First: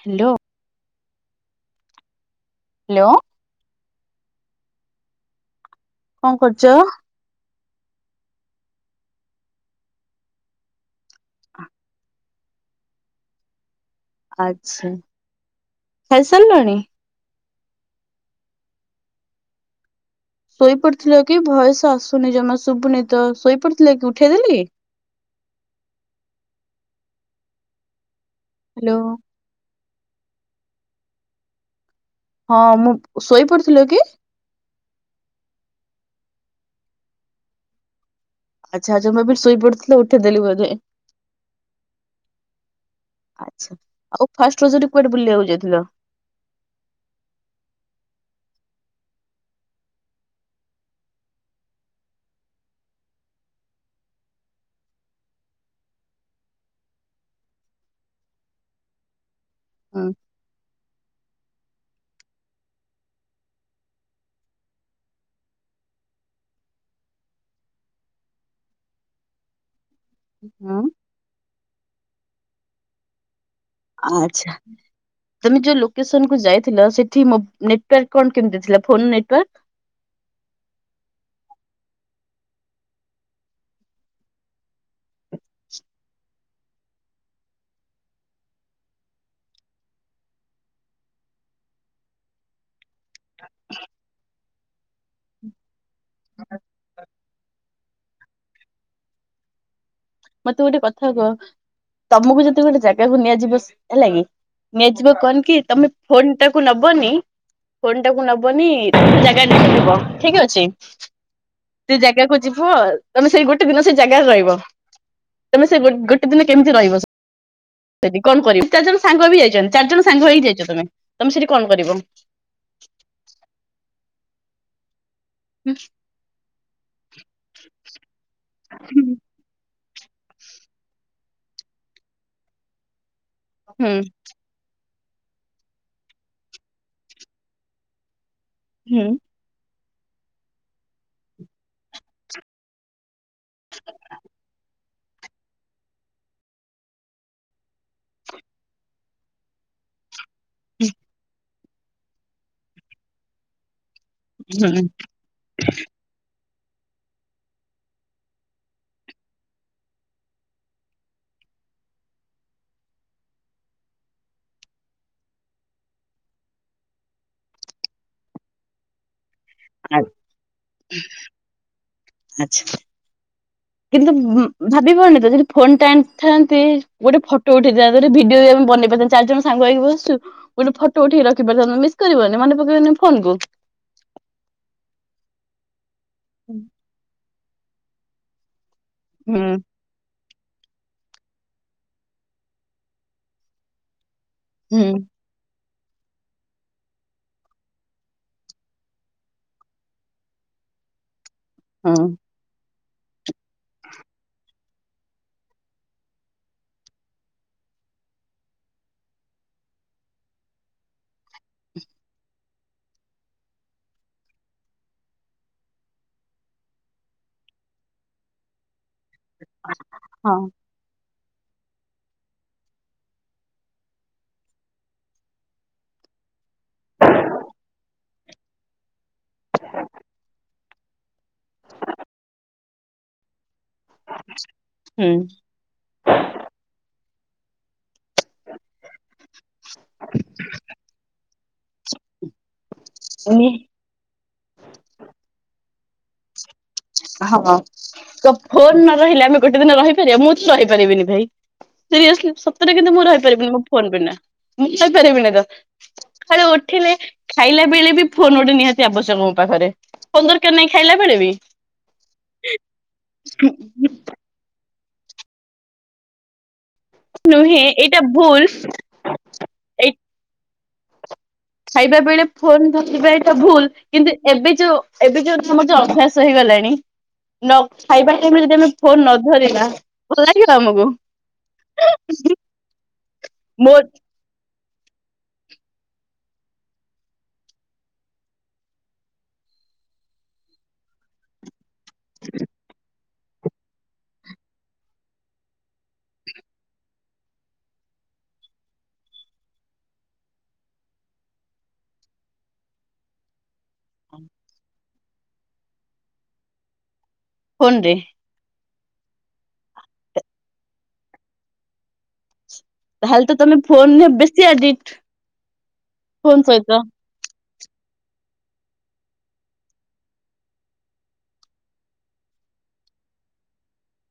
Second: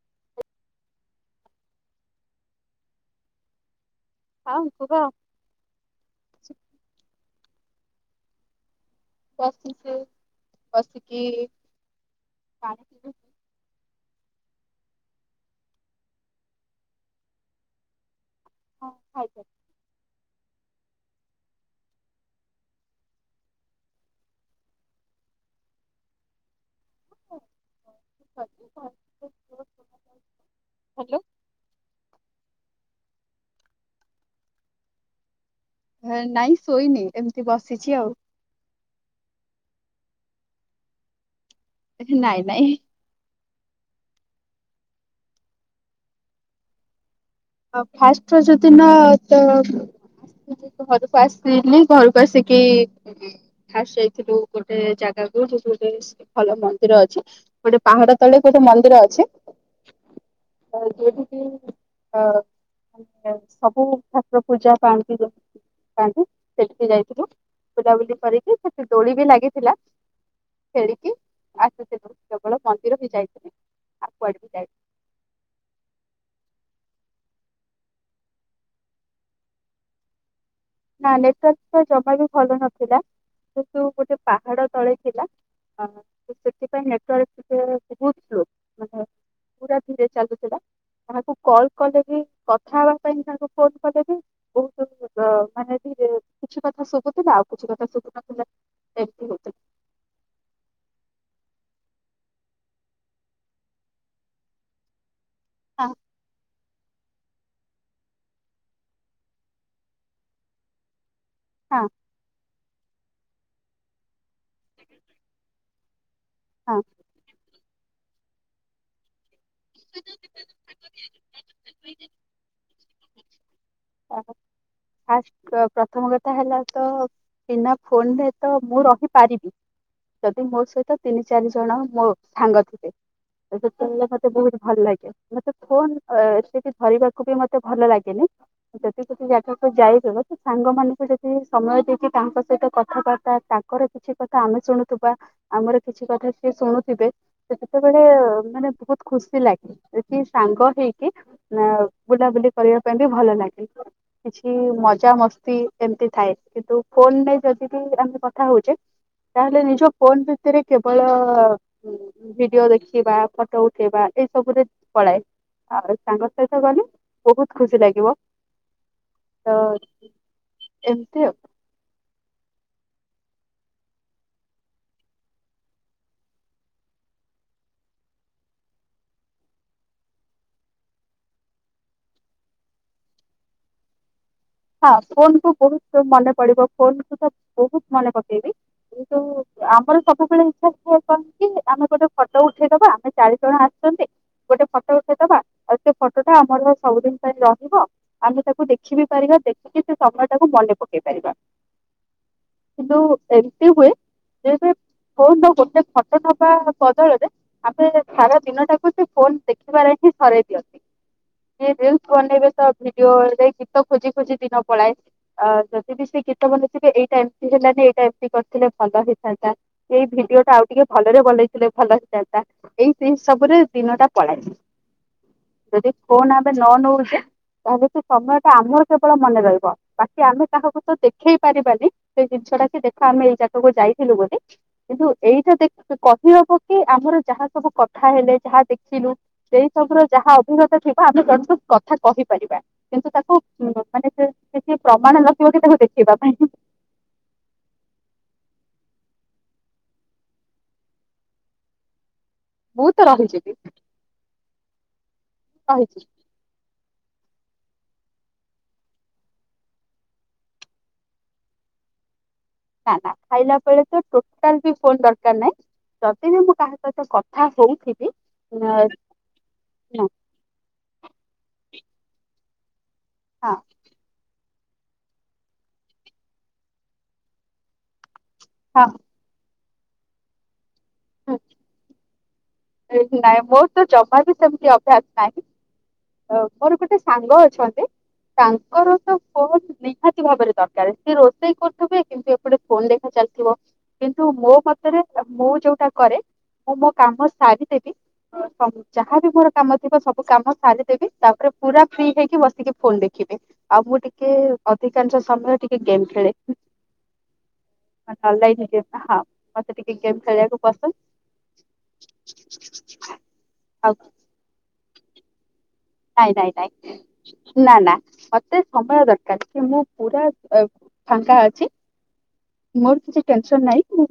Hello. Hello. ହଁ କୁହ। କଣ କରୁଛ। ବସିଛି ବସିକି ପାଣି। ଆଚ୍ଛା ଖାଇ ସାରିଲଣି। ହଁ ଖାଇ ସାରିଲି ଶୋଇ ପଡିଥିଲ କି ଭଏସ ଆସୁନି ଜମା ଶୁଭୁନି ତ ଶୋଇ ପଡିଥିଲ କି ଉଠେଇ ଦେଲି। ହ ହାଲୋ। ହାଲୋ। ହଁ ମୁଁ ଶୋଇ ପଡିଥିଲ କି। ନାଇଁ ଶୋଇନି ଏମିତି ବସିଛି ଆଉ। ଆଚ୍ଛା ଆଚ୍ଛା ମୁଁ ଭାବିଲି ଶୋଇ ପଡୁଥିଲ ଉଠେଇ ଦେଲି ବୋଧେ। ଆରେ ନାଇଁ ନାଇଁ। ଆଚ୍ଛା ଆଉ ଫାଷ୍ଟ ରଜ ରେ କୁଆଡେ ବୁଲିବାକୁ ଯାଇଥିଲ। ଆଉ ଫାଷ୍ଟ ରଜ ଦିନ ତ। ମୁଁ ଯେହେତୁ ଘରକୁ ଆସିଥିଲି ଘରକୁ ଆସିକି। ଫାଷ୍ଟ ଯାଇଥିଲୁ ଗୋଟେ ଜାଗା କୁ ଯୋଉଠି ଗୋଟେ ଭଲ ମନ୍ଦିର ଅଛି ଗୋଟେ ପାହାଡ ତଳେ ଗୋଟେ ମନ୍ଦିର ଅଛି। ଆଉ ଯୋଉଠ କିି। ଅ ମାନେ ସବୁ ଠାକୁର ପୂଜା ପାଆନ୍ତିି। ପାଆନ୍ତି ସେଠିକି ଯାଇଥିଲୁ ବୁଲାବୁଲି କରିକି ସେଠି ଦୋଳି ବି ଲାଗିଥିଲା। ହଁ। ଖେଳିକି ଆସିଥିଲୁ କେବଳ ମନ୍ଦିର ବି ଯାଇଥିଲି। ଆଉ କୁଆଡେ ବି ଆଚ୍ଛା। ଯାଇନି ତମେ ଯୋଉ ଲୋକେସନ କୁ ଯାଇଥିଲ ସେଠି ମୋବ ନେଟୱାର୍କ କଣ କେମିତି ଥିଲା ଫୋନ ନେଟୱାର୍କ? ନା ନେଟୱାର୍କ ତ ଜମା ବି ଭଲ ନଥିଲା କିନ୍ତୁ ଗୋଟେ ପାହାଡ ତଳେ। ଥିଲା ଅ, ତ ସେଥିପାଇଁ ନେଟୱାର୍କ ଟିକେ ବହୁତ ସ୍ଲୋ ମାନେ। ପୁରା ଧୀରେ ଚାଲୁଥିଲା କାହାକୁ କଲ୍ କଲେ ବି କଥା। ଏ ତାଙ୍କୁ ଫୋନ କଲେ ବି ବହୁତ ଅ ମାନେ [unintelligible] କିଛି କଥା ଶୁଭୁଥିଲା ଆଉ କିଛି କ ଥା ଶୁଭୁନଥିଲା। ଏମିତି ହଉ ମତେ ଗୋଟେ କଥା କୁହ। ତମକୁ ଯଦି ଗୋଟେ ଜାଗାକୁ ନିଆଯିବ ହେଲା କିି ନିଆଯିବ କନ କି ତମେ ହଁ ଫୋନ୍ ଟାକୁ ନବନି। ଫୋନ୍ ଟାକୁ ନବନି ଜାଗା ଦେଖିବ ଠିକ ଅଛି। ହଁ। ସେ ଜାଗାକୁ ଯିବ। ତମେ ସେଇ ଗୋଟେ ଦିନ ସେଇ ଜାଗାରେ ରହିବ। ତମେ ସେ ଗୋ-ଗୋଟେ ଦିନ କେମିତି ହଁ। ରହିବ ଦି କଣ କରିବି ଚାରି ଜଣ ସାଙ୍ଗ ବି ଯାଇଛନ୍ତି। ଚାରି ଜଣ ସାଙ୍ଗ ହେଇି ଯାଇଛ ତମେ। ତମେ ସେଠି କଣ କରିବ? ଆ ଫାର୍ଷ୍ଟ ଅ ପ୍ରଥମ କଥା ହେଲା ତ। ବିନା ଫୋନରେ ତ ମୁଁ ରହିପାରିବି। ଯଦି ମୋ ସହିତ ତିନି ଚାରି ଜଣ ମୋ ସାଙ୍ଗ ଥିବେ। ତ ହୁଁ ସେତେବେଳେ ମତେ ବହୁତ। ଭଲ ଲାଗେ। ମତେ ଫୋନ୍ ଆ ସେଠି ଧରିବାକୁ ବି ମତେ ଭଲ ଲାଗେନି ଯଦି ହୁଁ ସେଠି ଜା ଖକୁ ଯାଇହବ ତ ସାଙ୍ଗ ମାନଙ୍କୁ ଯଦି ସମୟ ଦେଇକି ତାଙ୍କ ସହିତ କଥାବା ତା ତାଙ୍କର କିଛି କଥା ଆମେ ଶୁଣୁଥିବା ଆମର କିଛି କଥା ସିଏ ଶୁଣୁଥିବେ। ତ ସେତେବେଳେ ମାନେ ବହୁତ ଖୁସି ଲାଗେ କି ସାଙ୍ଗ ହେଇକି ମ ବୁଲାବୁଲି କରିବା ପାଇଁ ବି ଭଲ ଲାଗେ। କିଛି ମଜା ମସ୍ତି ଏମିତି ଥାଏ। କିନ୍ତୁ ଫୋନରେ ଯଦି ବି ଆମେ କଥା ହଉଛେ। ତାହେଲେ ନିଜ ଫୋନ ବିସୟରେ କେବଳ ଉଁ ଉଁ ଉଁ ଭିଡିଓ ଦେଖିବା ଫଟୋ ଉଠେଇବା ଏ ସବୁରେ ପଳାଏ। ଆଉ ସାଙ୍ଗ ସହିତ ଗଲେ ବହୁତ ଖୁସି ଲାଗିବ। ତ ଏମିତି ଆଉ। ଆଚ୍ଛା। କିନ୍ତୁ ଉଁ ଭାବି ପାରୁନି ଯେ ଯଦି ଫୋନ୍ ଟା ଆଣିଥାନ୍ତେ ଗୋଟେ ଫଟୋ ଉଠେଇଥାନ୍ତେ ଗୋଟେ ଭିଡିଓ ବି ଆମେ ବନେଇ ପାରିଥା ଚାରି ଜଣ ସାଙ୍ଗ ହେଇକି ବସିଚୁ ଗୋଟେ ଫଟୋ ଉଠେଇକି ରଖିପାରିଥାନ୍ତୁ ମିସ୍ କରିବନି ମନେ ପକେଇବନି ଫୋନ କୁ। ହଁ ଫୋନ କୁ ବହୁତ ମନେ ପଡିବ ଫୋନ କୁ ତ ବହୁତ ମନେ ପକେଇବି କିନ୍ତୁ ହୁଁ। ଆମର ସବୁବେଳେ ଇଚ୍ଛା ଥାଏ କଣ କି ଆମେ ଗୋଟେ ଫଟୋ ଉଠେଇଦବା ଆମେ ଚାରି ଜଣ ଆସିଛନ୍ତି। ଗୋଟେ ହୁଁ ଫଟୋ ଉଠେଇଦବା। ଆଉ ସେ ଫଟୋଟା ଆମର ସବୁଦିନ ପାଇଁ ରହିବ। ଆମେ ତାକୁ ଦେଖିବି ପାରିବା ଦେଖିକି ସେ ସମୟ ଟାକୁ ମନେ ପକେଇ ପାରିବା। ହଁ। କିନ୍ତୁ ଏମିତି ହୁଏ ଯେହେତୁ। ଫୋନ୍ ରେ ଗୋଟେ ଫଟୋ ନବା ବଦଳରେ। ଆମେ ସାରା ଦିନ ଟାକୁ ସେ ଫୋନ ଦେଖିବାରେ ହିଁ ସରେଇ ଦିଅନ୍ତି। କିଏ ରିଲ୍ସ ବନେଇବେ ତ ଭିଡିଓରେ ଗୀତ ଖୋଜି ଖୋଜି ଦିନ ପଳାଏ। ଆ ଯଦି ବିି ସେ ଗୀତ ବନେଇଥିବେ ଏଇଟା ଏମିତି ହେଲାନି ଏଇଟା ଏମିତି କରିଥିଲେ ଭଲ ହେଇ ଥାନ୍ତା ଏଇ ହଁ ଭିଡିଓଟା ଆଉ ଟିକେ ଭଲରେ ବନେଇଥିଲେ ଭଲ ହେଇଥାନ୍ତା। ଏଇ ସେଇ ସବୁରେ ଦିନ ଟା ପଳାଏ। ଯଦି ଫୋନ୍ ଆମେ ନ ନଉଛେ ତାହେଲେ ସେ ସମୟ ଆମର କେବଳ ମନେ ରହିବ ବାକି ଆମେ କାହାକୁ ତ ଦେଖେଇ ପାରିବାନି ସେଇ ଜିନିଷ ଟା କି ଦେ ଆମେ ଏଇ ଜାଗାକୁ ଯାଇଥିଲୁ ବୋଲି କିନ୍ତୁ ହୁଁ ଏଇଟା ଦେଖିକି କହିହବ୍ କି ଆମର ଯାହା ସବୁ କଥା ହେଲେ ଯାହା ଦେଖିଲୁ- ସେଇ ସବୁ ର ଯାହା ଅଭିଜ୍ଞତା ଥିବ ଆମେ ଜଣ କୁ କଥା କହିପାରିବା। କିନ୍ତୁ ତାକୁ ଅ ମାନେ ସେ କିଛି ପ୍ରମାଣ ନଥିବ କି ତାକୁ ଦେଖେଇବା ପାଇଁ। ହଁ ତ ଫୋନ ନ ରହିଲେ ଆମେ ଗୋଟେ ଦିନ ରହିପାରିବା। ମୁଁ ତ ରହିପାରିବିନି ଭାଇ। ସିରିଏସ୍ଲି ସତରେ କିନ୍ତୁ ତ ମୁଁ ରହିପାରିବିନି ରହିଯିବି ମୋ ଫୋନ ବିନା। ମୁଁ କହିପାରିବିନି ତ। ରହିଛି ସକାଳୁ ଉଠିଲେ, ଖାଇଲା ବେଳେ ବି ଫୋନ ଗୋଟେ ନିହାତି ଆବଶ୍ୟକ ମୋ ପାଖରେ। ଫୋନ୍ ଦରକାର୍ ନାହିଁ ଖାଇଲା ବେଳେ ବି। ନା ନା ଖାଇଲା ବେଳେ ତ ଟୋଟାଲି ଫୋନ୍ ଦରକାର ନାହିଁ। ଯଦି ବି ମୁଁ କାହା ହିତ କଥା ନୁହେଁ ଏଇଟା ହଉଥିବି ଭୁଲ ନା ଏଇ ଖାଇବା ବେଳେ ଫୋନ ଧରିଥିବା ଏଇଟା ହଁ ଭୁଲ। କିନ୍ତୁ ଏବେ ଯୋଉ ଏବେ ଯୋଉ ଆମର ଯୋଉ ଅଭ୍ୟାସ ହେଇଗଲାଣି। ନ ଖାଇବା ଟାଇମରେ ଯଦି ଆମେ ହଁ ଫୋନ ନ ଧରିବା, ଭଲ ଲାଗିବ ଆମକୁ। [unintelligible] ସେ ନାଇଁ ମୋର ମୋ ତ ଜମା ବି ସେମିତି ଅଭ୍ୟାସ ନାହିଁ। ଅ ମୋର ଗୋଟେ ସାଙ୍ଗ ଅଛନ୍ତି। ତାଙ୍କର ତ ଫୋନ ନିହାତି ଭାବରେ ଦରକାର ସିଏ ରୋଷେଇ କରୁଥିବେ କିନ୍ତୁ ଏପଟେ ଫୋନରେ ଚାଲିଥିବ କିନ୍ତୁ ମୋ ମତରେ ମୁଁ ଯୋଉଟା କରେ ମୁଁ ମୋ କାମ ସାରିକି [unintelligible] ହଁ ଯାହାବି ମୋର କାମ ଥିବ ସବୁ କାମ ସାରିଦେବି ତାପରେ ପୁରା ଫ୍ରି ହେଇକି ବସିକି ଫୋନ ଦେଖିବି ଆଉ ମୁଁ ଟିକେ ଅଧିକାଂଶ ସମୟ ଟିକେ ଗେମ୍ ଖେଳେ ଫୋନ ରେ ଅନଲାଇନ୍ ଗେମ ହଁ ମୋତେ ଟିକେ ଗେମ୍ ଖେଳିବାକୁ ପସନ୍ଦ [unintelligible] ତାହେଲେ ତ ତମେ ଆଉ ଫୋନ ରେ ବେଶୀ ଆଡିକ୍ଟ ନାଇଁ ଫୋନ ନାଇଁ ସହିତ ନାଇଁ ନା ନା ମୋତେ ସମୟ ଦରକାର କି ମୁଁ ପୁରା ଫାଙ୍କା ଅଛି ମୋର କିଛି ଟେନସନ ନାହିଁ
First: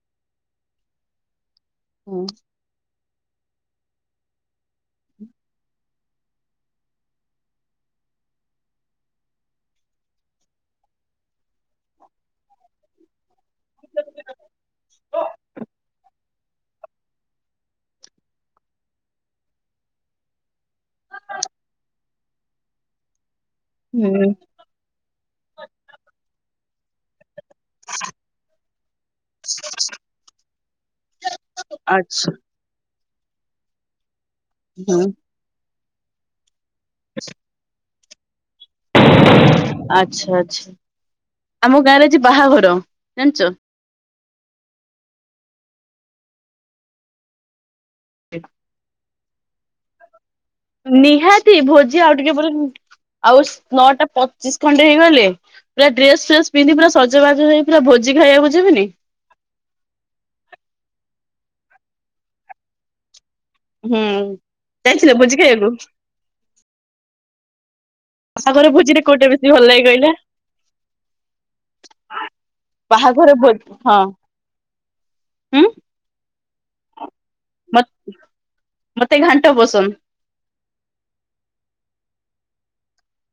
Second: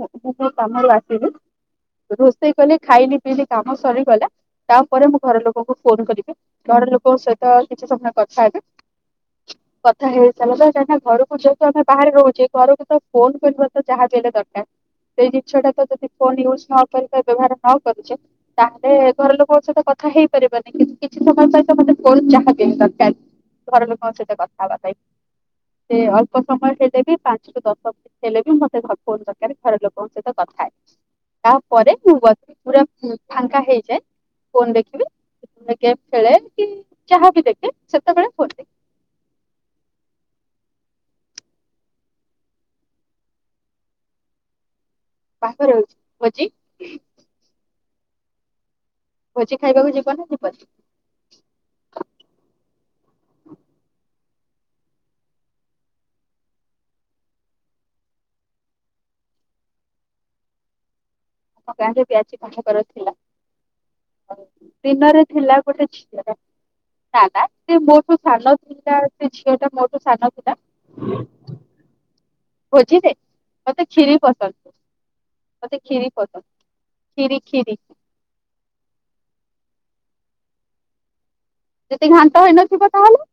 ମୁଁ କାମରୁ ଆସିବି ରୋଷେଇ କଲି ଖାଇଲି ପିଇଲି କାମ ସରିଗଲା ତାପରେ ମୁଁ ଘର ଲୋକଙ୍କୁ ଫୋନ କରିବି ଘର ଲୋକଙ୍କ ସହିତ କିଛି ସମୟ କଥା ହେବି [inaudible] କଥା ହେଇସାରିଲା କାନା ଘରକୁ ଯେହେତୁ ଆମେ ବାହାରେ ରହୁଛେ ଘରକୁ ତ ଫୋନ କରିବା ତ ଯାହା ହେଲେ ଦରକାର ସେଇ ଜିନିଷଟା ତ ଯଦି ଫୋନ ୟୁଜ ନ କଲେ ବ୍ୟବହାର ନ କରୁଛେ ତାହେଲେ ଘର ଲୋକଙ୍କ ସହିତ କଥା ହେଇପାରିବନି କି ସେମାନଙ୍କ ସହିତ ମୋତେ ଫୋନ୍ ଯାହା ବି ଦରକାର ଘର ଲୋକଙ୍କ ହୁଁ ସହିତ କ- [unintelligible] ସେ ଅଳ୍ପ ସମୟ ହେଲେ ବି ପା- ଦଶମିନିଟ ହେଲେ ବି ମୋତେ ଫୋନ୍ ଦରକାର ଘର ଲୋକଙ୍କ ସହିତ କଥାହେବି ତାପରେ ମୁଁ ଆଚ୍ଛା ବସି ପୁରା ଫାଙ୍କା ହେଇଯାଏ ଫୋନ ହୁଁ ଦେଖିବି ଗେମ୍ ଖେଳେ କି ଯାହାବି ଦେଖେ ସେତେବେଳେ ଫୋନ ଦେଖେ ଆଚ୍ଛା ଆଚ୍ଛା ଆମ ଗାଁରେ ଆଜି ବାହାଘର ଜାଣିଛ ବାହାଘର ହୋଉଛି ଭୋଜି [unintelligible] ଭୋଜି ଖାଇବାକୁ ଯିବ ନା ଯିବନି? ନିହାତି ଭୋଜି ଆଉ ଟିକେ ପରେ ଆଉ ନଅଟା ପଚିଶ ଖଣ୍ଡେ ହେଇଗଲେ ପୁରା ଡ୍ରେସ ଫ୍ରେସ ପିନ୍ଧି ପୁରା ସଜବାଜ ହେଇ ପୁରା ଭୋଜି ଖାଇବାକୁ ଯିବିନି ଆମ ଗାଁରେ ବି ଆଜି ବାହାଘର ଥିଲା ହୁଁ ଯାଇଥିଲେ ଦିନରେ ଭୋଜି ଥିଲା ଖାଇବାକୁ? ଗୋଟେ ଝିଅ ନା ନା ସେ ମୋଠୁ ସାନ ବାହାଘର ଥିଲା ଭୋଜିରେ କୋଉଟା ସେ ବେଶୀ ଝିଅ ଭଲ ଟା ଲାଗେ ମୋଠୁ କହିଲେ ସାନ ଥିଲା ଭୋଜିରେ ବାହାଘର ଭୋଜି ହଁ ହୁଁ ମୋତେ ଖିରି ପସନ୍ଦ ଖିରି ଖିରି ମୋତେ ଘାଣ୍ଟ ପସନ୍ଦ ଯଦି ଘାଣ୍ଟ ହେଇନଥିବ ତାହେଲେ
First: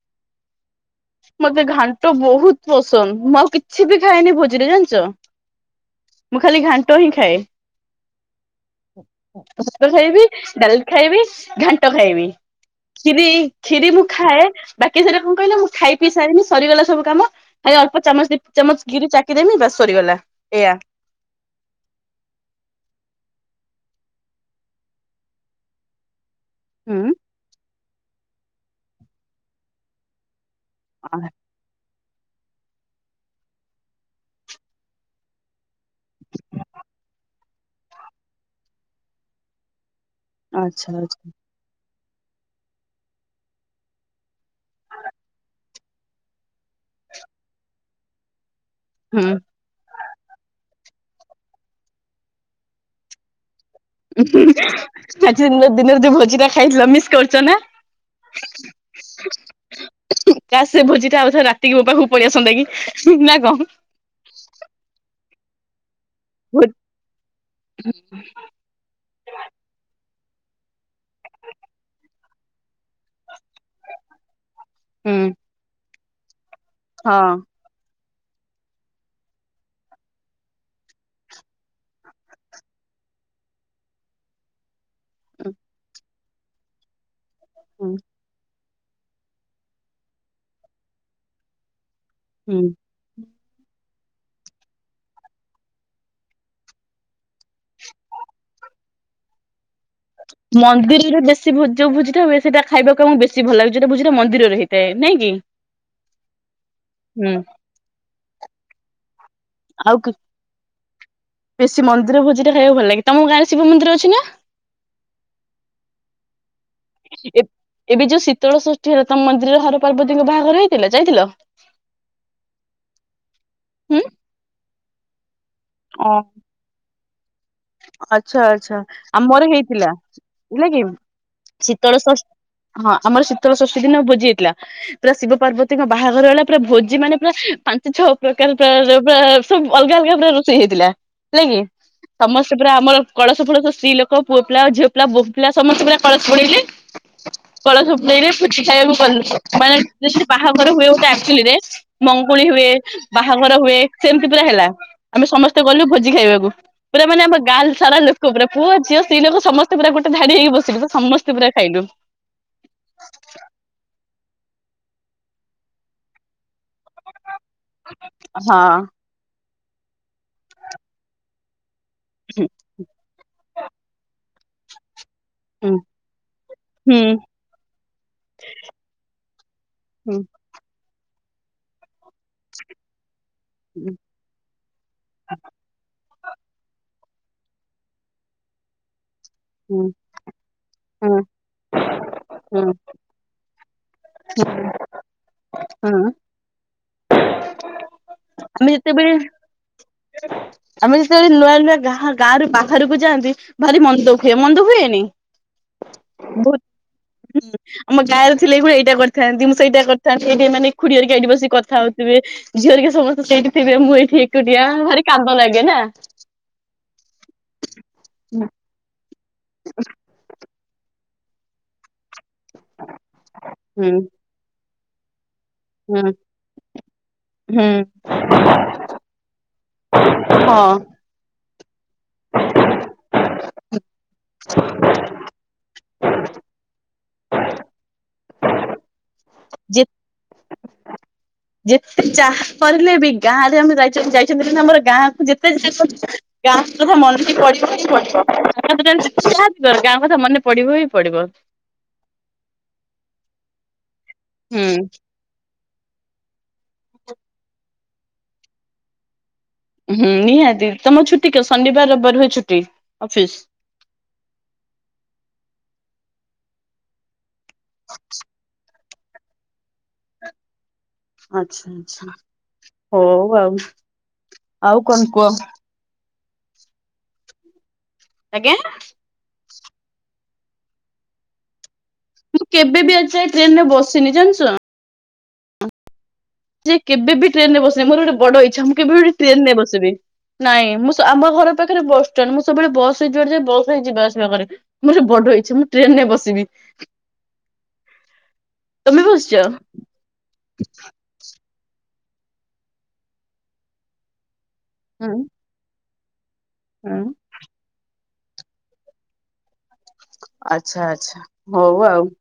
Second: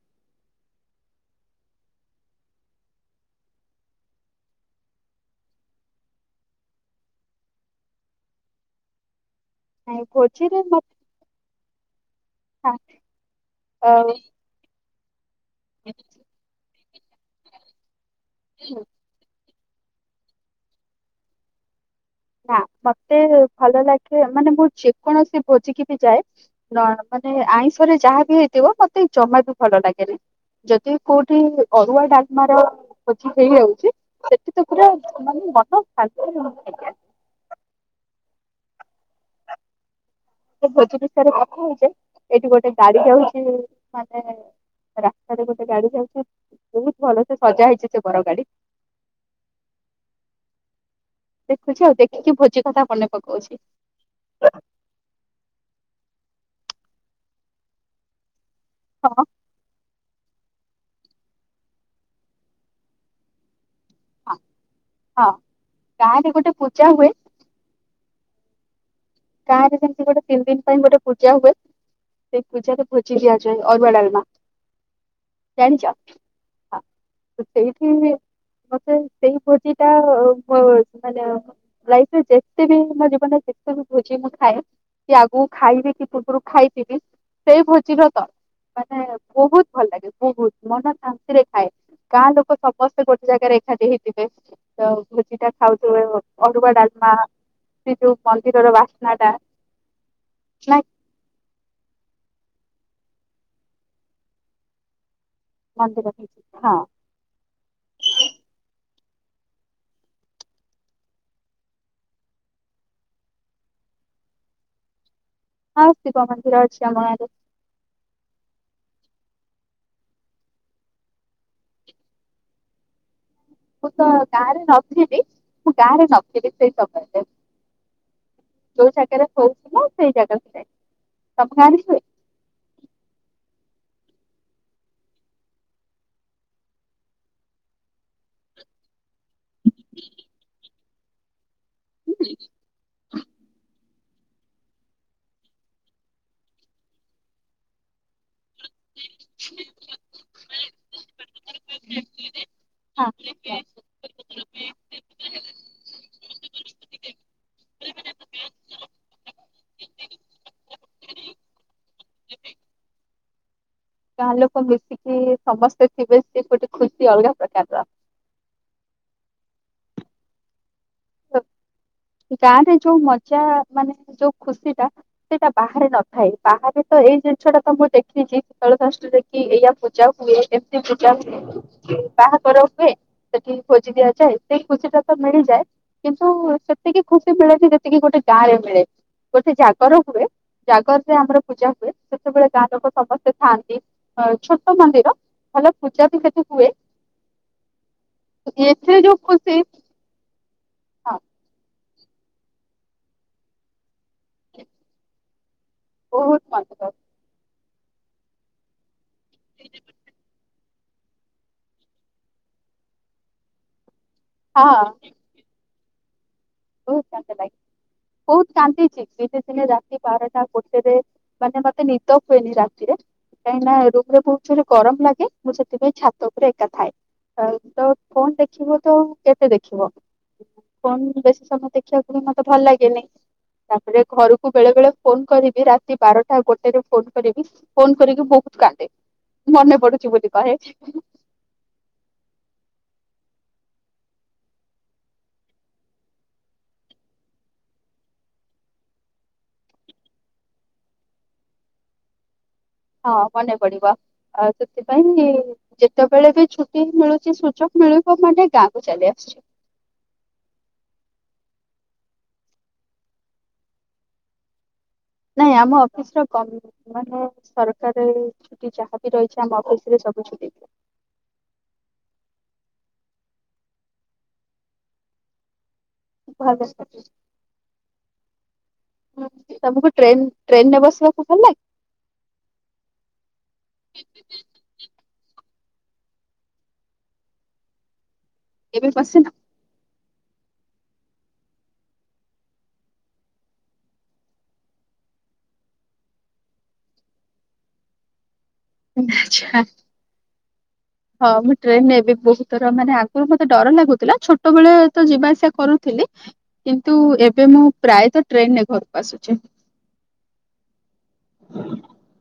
ମତେ ଘାଣ୍ଟ ବହୁତ ପସନ୍ଦ ମୁଁ ଆଉ କିଛି ବି ଖାଏନି ଭୋଜିରେ ଜାଣିଚ। ମୁଁ ଖାଲି ଘାଣ୍ଟ ହିଁ ଖାଏ। ଭାତ ନାଇଁ ଖାଇବି ଭୋଜିରେ ଡାଲି ମତେ ଖାଇବି ଘାଣ୍ଟ ଖାଇବି। କ୍ଷୀରି କ୍ଷୀରି ମୁଁ ଆଉ ଖାଏ ବାକି ସେଟା କଣ କହିଲ ପି ସାଇନି ସରିଗଲା ସବୁ କାମ ଏ ଆଉ ଅଳ୍ପ ଚାମଚ ଦି ଚାମଚ କ୍ଷୀରି ଚାଖିଦେମି ବାସ୍ ସରିଗଲା ଏୟା। ନା ମତେ ଭଲ ଲାଗେ ମାନେ ମୁଁ ଯେକୌଣସି ଭୋଜିିକି ବି ଯାଏ ନ ହୁଁ ମାନେ ଆଇଁଷରେ ଯାହା ବି ହେଇଥିବ ମତେ ଜମାରୁ ଭଲ ଲାଗେନି। ଯଦି କୋଉଠି ଅରୁଆ ଡାଲମାର ଭୋଜି ହେଇଯାଉଚି ସେଠି ତ ପୁରା ମାନେ ମନ ଶାନ୍ତିରେ ମୁଁ ଖାଇଯାଏ। ସେ ଆଚ୍ଛା ଭୋଜି ଆଚ୍ଛା। ବିଷୟରେ କଥା ହଉଛେ ଏଇଠି ଗୋଟେ ଗାଡି ହଉଚି ମାନେ ରାସ୍ତାରେ ଗୋଟେ ଗାଡି ଯାଉଚି ବହୁତ ଭଲ ସେ ସଜା ହେଇଚି ସେ ବର ଗାଡି। ହୁଁ। ଦେଖୁଚି ଆଉ ଦେଖିକି ଭୋଜି କଥା ମନେ ପକଉଚି। ଆଜି ମୋ ଦିନରେ ଯୋଉ ଭୋଜି ଟା ଖାଇଥିଲ ମିସ୍ କରୁଚ ନା। ହଁ ତା ସେ ଭୋଜି ଟା ଆଉଥରେ ରାତିକି ମୋ ପାାଖକୁ ପଳେଇ ଆସନ୍ତା କି ନା କଣ। ହଁ ହଁ ଗାଁ ରେ ଗୋଟେ ହୁଁ ପୂଜା ହୁଏ ଗାଁରେ ଯେମିତି ଗୋଟେ ତିନି ଦିନ ପାଇଁ ଗୋଟେ ପୂଜା ହୁଏ। ସେ ପୁଜାରେ ଭୋଜି ଦିଆ ଯାଏ ଅରୁଆ ଡାଲମା ଜାଣିଚ। ହଁ। ସେଇଠି ହିଁ ମତେ ସେଇ ଭୋଜି ଟା ଉ ମାନେ ଲାଇଫରେ ଯେତେବି ମୋ ଜୀବନରେ ଯେତେ ବି ଭୋଜି ମୁଁ ଖାଏ କି ଆଗକୁ ଖାଇବି କି ପୂର୍ବରୁ ଖାଇଥିବି ସେଇ ହୁଁ ଭୋଜି ଭାତ ମାନେ ବହୁତ ଭଲ ଲାଗେ ବହୁତ ମନ ଶାନ୍ତିରେ ଖାଏ ଗାଁ ଲୋକ ହୁଁ। ସମସ୍ତେ ଗୋ ଟେ ଜାଗାରେ ଏକାଠି ହେଇଥିବେ ତ ଭୋଜିଟା ଖାଉଥିବେ ଅରୁଆ ଡାଲମା ସେ ଯୋଉ ମନ୍ଦିରର ବାସ୍ନା ଟା ନାଇଁ ମନ୍ଦିରରେ ବେଶ ସେ ଭୋ ଯୋଉ ଭୋଜିଟା ହୁଏ ସେଟା ଖାଇବାକୁ ଆମକୁ ବେଶୀ ଭଲ ଲାଗେ ଯୋଉ ଟା ଭୋଜିଟା ମନ୍ଦିରରେ ହେଇଥାଏ ନାଇଁ କି। ମନ୍ଦିର ହେଇଛି ହଁ। ହୁଁ। ଆଉ କି ବେଶୀ ମନ୍ଦିର ଭୋଜିଟା ଖାଇବାକୁ ଭଲ ଲାଗେ ତମ ଗାଁରେ ଶିବ ମନ୍ଦିର ଅଛି ନା। ହଁ ଶିବ ମନ୍ଦିର ଅଛି ଆମ ଗାଁ ରେ। ଏ ଏବେ ଯୋଉ ଶୀତଳ ଷଷ୍ଠୀ ହେଲା ତମ ମନ୍ଦିରର ହର ପାର୍ବତୀଙ୍କ ବାହାଘର ହେଇଥିଲା ଯାଇଥିଲ। ମୁଁ ହୁଁ। ତ ଗାଁରେ ନଥିଲି ମୁଁ ଗାଁ ରେ ନଥିଲି ସେଇ ସମୟରେ। ଆଛା ଆଚ୍ଛା ଯୋଉ ଜାଗାରେ ଆମର ହଉଥିଲା ହେଇଥିଲା ସେଇ ଜାଗାକୁ ଯାଏ ହେଲା କି ତମ ଗାଁରେ ଶୀତଳ ହୁଏ? ସ ହଁ ଆମର ଶୀତଳ ଷଷ୍ଠୀ ଦିନ ଭୋଜି ହେଇଥିଲା। ପୁରା ଶିବ ପାର୍ବତୀଙ୍କ ବାହାଘର ହେଲା ପୁରା ଭୋଜି ମାନେ ପୁରା ପାଞ୍ଚ ଛଅ ପ୍ରକାର ତ ସବ ଆ ସବୁ ଅଲଗା ଅଲଗା ପୁରା ରୋଷେଇ ହେଇଥିଲା ହେଲା କି ସମସ୍ ସ୍ତ ଆମର କଳସ ଫଳସ ସ୍ତ୍ରୀ ଲୋକ ପୁଅ ପିଲା ଝିଅ ପିଲା ବୋହୂ ପିଲା ସମସ୍ତେ ପୁରା କଳସ ବୁଡେଇଲେ। କଳସବ ନେଇଲେ ଭୋଜି ଖାଇବା ବି କୁ ଗଲୁ ମାନେ ଯେମିତି ବାହାଘର ହୁଏ ଗୋଟେ ଆଚଲିରେ ମଙ୍ଗୁଳି ହୁଏ ହଁ ବାହାଘର ହୁଏ ସେମିତି ପୁରା ହେଲା। ଆମେ ସମସ୍ତେ ଗଲୁ ଭୋଜି ଖାଇବାକୁ ପୁରା ମାନେ ଆମ ଗାଁ ଲ ସାରା ଲୋକ ପୂରା ପୁଅ ଝିଅ ସ୍ତ୍ରୀ ଲୋକ ସମସ୍ତେ ପୂରା ଗୋଟେ ଧାଡି ହେଇକି ବସିଲୁ ପୂରା ସମସ୍ତେ ପୁରା ଖାଇଲୁ। ଗାଁ ଲୋକ ମିଶିକି ସମସ୍ତେ ଥିବେ ସେ ଗୋଟେ ଖୁସି ଅଲଗା ପ୍ରକାର ର। ହଁ। ଗାଁରେ ଯୋଉ ମଜା ମାନେ ଯୋଉ ଖୁସି ଟା ସେଇଟା ହୁଁ ବାହାରେ ନଥାଏ ବାହାରେ ତ ଏଇ ଜିନିଷଟା ତ ମୁଁ ଦେଖିଛି ଶୀତଳ ଶଷ୍ଟି ରେ କି ଏଇୟା ପୂଜା ହୁଁ ହୁଏ। ପୂଜା ହୁଏ ବାହାଘର ହୁଏ ସେଠିକି ଭୋଜି ଦିଆଯାଏ। ସେ ଖୁସି ଟା ତ ମିଳିଯାଏ କିନ୍ତୁ ସେତିକି ଖୁସି ମିଳେନି ଯେତିକି ଗୋଟେ ଗାଁରେ ମିଳେ। ଗୋଟେ ହୁଁ ଜାଗର ହୁଏ। ଜାଗରରେ ହୁଁ ଆମର ପୂଜା ହୁଏ ସେତେବେଳେ ହୁଁ ଗାଁ ଲୋକ ସମସ୍ତେ ଥାଆନ୍ତି ଅ ଛୋଟ ମନ୍ଦିର। ଭଲ ପୂଜା ହୁଁ ବି ସେଠି ହୁଏ ଆମେ ଏଥିରେ ଯେତେବେଳେ ଯୋଉ ଖୁସି ଆମେ ହଁ ଯେତେବେଳେ ନୂଆ ନୂଆ ଗାଁ ଗାଁରୁ ବାହାରକୁ ଯାଆନ୍ତି ଭାରି ମନ ଦୁଃଖ। ସେମନ୍ଦ ହୁଏନି ବହୁତ ମନ୍ଦିର [unintelligible] ଆମ ଗାଁରେ ଥିଲେ ଏଇଳି ଏଇଟା କରି ଥାନ୍ତି ମୁଁ ସେଇଟା କରିଥାନ୍ତି ଏଇଠି ଏମାନେ ଖୁଡି ଖୁଡିଆରିକ ଏଠି ବସିକି କଥାଉ ଥିବେ ଝିଅରିକା ସମସ୍ତେ ସେଇଠି ଥିବେ ମୁଁ ଏଇଠି ଏକୁଟିଆ ହଁ ଭାରି କାନ୍ଦ ଲାଗେ ନା। ବହୁତ କାନ୍ଦ ଲାଗଛି ବହୁତ କାନ୍ଦିଛି ଦିନେ ଦିନେ ରାତି ବାର ଟା ଗୋଟେ ରେ। ମାନେ ମତେ ନିଦ ହୁଏନି ରାତିରେ କାହିଁକି ନା ହୁଁ ରୁମରେ ବହୁତ୍ ଜୋରେ ଗରମ ଲାଗେ। ମୁଁ ସେଥିପାଇଁ ହୁଁ। ଛାତ ଉପରେ ଏକା ଥାଏ ହୁଁ ତ ଫୋନ ଦେଖିବ ତ କେତେ ଦେଖିବ। ହଁ ଫୋନ କୁ ବେଶୀ ସମୟ ଦେଖିବାକୁ ବି ମତେ ଭଲ ଲାଗେନି। ତାପରେ ଘରକୁ ବେଳେବେଳେ ଫୋନ କରିବି ରାତି ବାରଟା ଗୋଟେରେ ଫୋନ କରିବି। ଫୋନ କରିକି ବହୁତ କାନ୍ଦେ ମନେ ଯେ ପଡୁଛି ବୋଲି କହେ। ଯେତେ ଯାହା କରିଲେ ବି ଗାଁ ରେ ଆମେ ଯାଇ ଯାଇଛନ୍ତି ଆମର ଗାଁକୁ ଯେତେ ଯାହା ଗାଁ କଥା ମନେ ପଡିବ ପିଡିବ। ଗାଁ କଥା ମନେ ପଡିବ ହିଁ ପଡିବ। ହଁ ମନେ ପଡିବ ଆଉ ହୁଁ। ସେଥିପାଇଁ ଯେତେବେଳେ ବି ଛୁଟି ମିଳୁଛି ସୁଯୋଗ ମିଳିବ ମାନେ ଗାଁକୁ ଚାଲି ଆସୁଛି। ହୁଁ ନିହାତି ତମ ଛୁଟି କେ ଶନିବାର ରବିବାର ହୁଏ ଛୁଟି ଅଫିସ୍? ନାଇଁ ଆମ ଅଫିସ୍ ର କମ ମାନେ ସରକାରି ଛୁଟି ଯାହା ରହିଛି ଆମ ଅଫିସ୍ ରେ ସବୁ ଛୁଟି। ଆଚ୍ଛା ଆଚ୍ଛା ହଉ ଆଉ ଆଉ କଣ କୁହ। [unintelligible] ଆଜ୍ଞା। ତମକୁ ଟ୍ରେନ ଟ୍ରେନରେ ବସିବାକୁ ଭଲ ଲାଗେ? ମୁଁ କେବେ ବିି ଆଜି ଯାଏ ଟ୍ରେନରେ ବସିନି ଜାଣିଛ। ଯେ କେବେ ବି ଟ୍ରେନରେ ବସିବି ମୋର ଗୋଟେ ବଡ ଇଚ୍ଛା ମୁଁ କେବେ ବି ଗୋଟେ ଟ୍ରେନରେ ବସିବି। ନାଇଁ ମୁଁ ସା ଆମ ଘର ପାଖରେ ବସଷ୍ଟାଣ୍ଡ। ମୁଁ ସବୁବେଳେ ବସରେ ଯୁଆଡେ ଯାଏ ବସରେ ହିଁ ଯିବା ଆସିବା କରେ। ମୋର ବଡ ଇଚ୍ଛା ମୁଁ ଟ୍ରେନରେ ବସିବି। ତମେ ବସିଚ? ଆଚ୍ଛା। ହଁ ମୁଁ ଟ୍ରେନରେ ବି ବହୁତ ଥର ମାନେ ଆଗରୁ ମତେ ଡର ଲାଗୁଥିଲା ଛୋଟବେଳେ ତ ହୁଁ ଯିବା ଆସିବା କରୁଥିଲି କିନ୍ତୁ ହୁଁ ଏବେ ମୁଁ ପ୍ରାୟତ ଟ୍ରେନରେ ଘରକୁ ଆସୁଛି। ଆଚ୍ଛା ଆଚ୍ଛା ହଉ ଆଉ।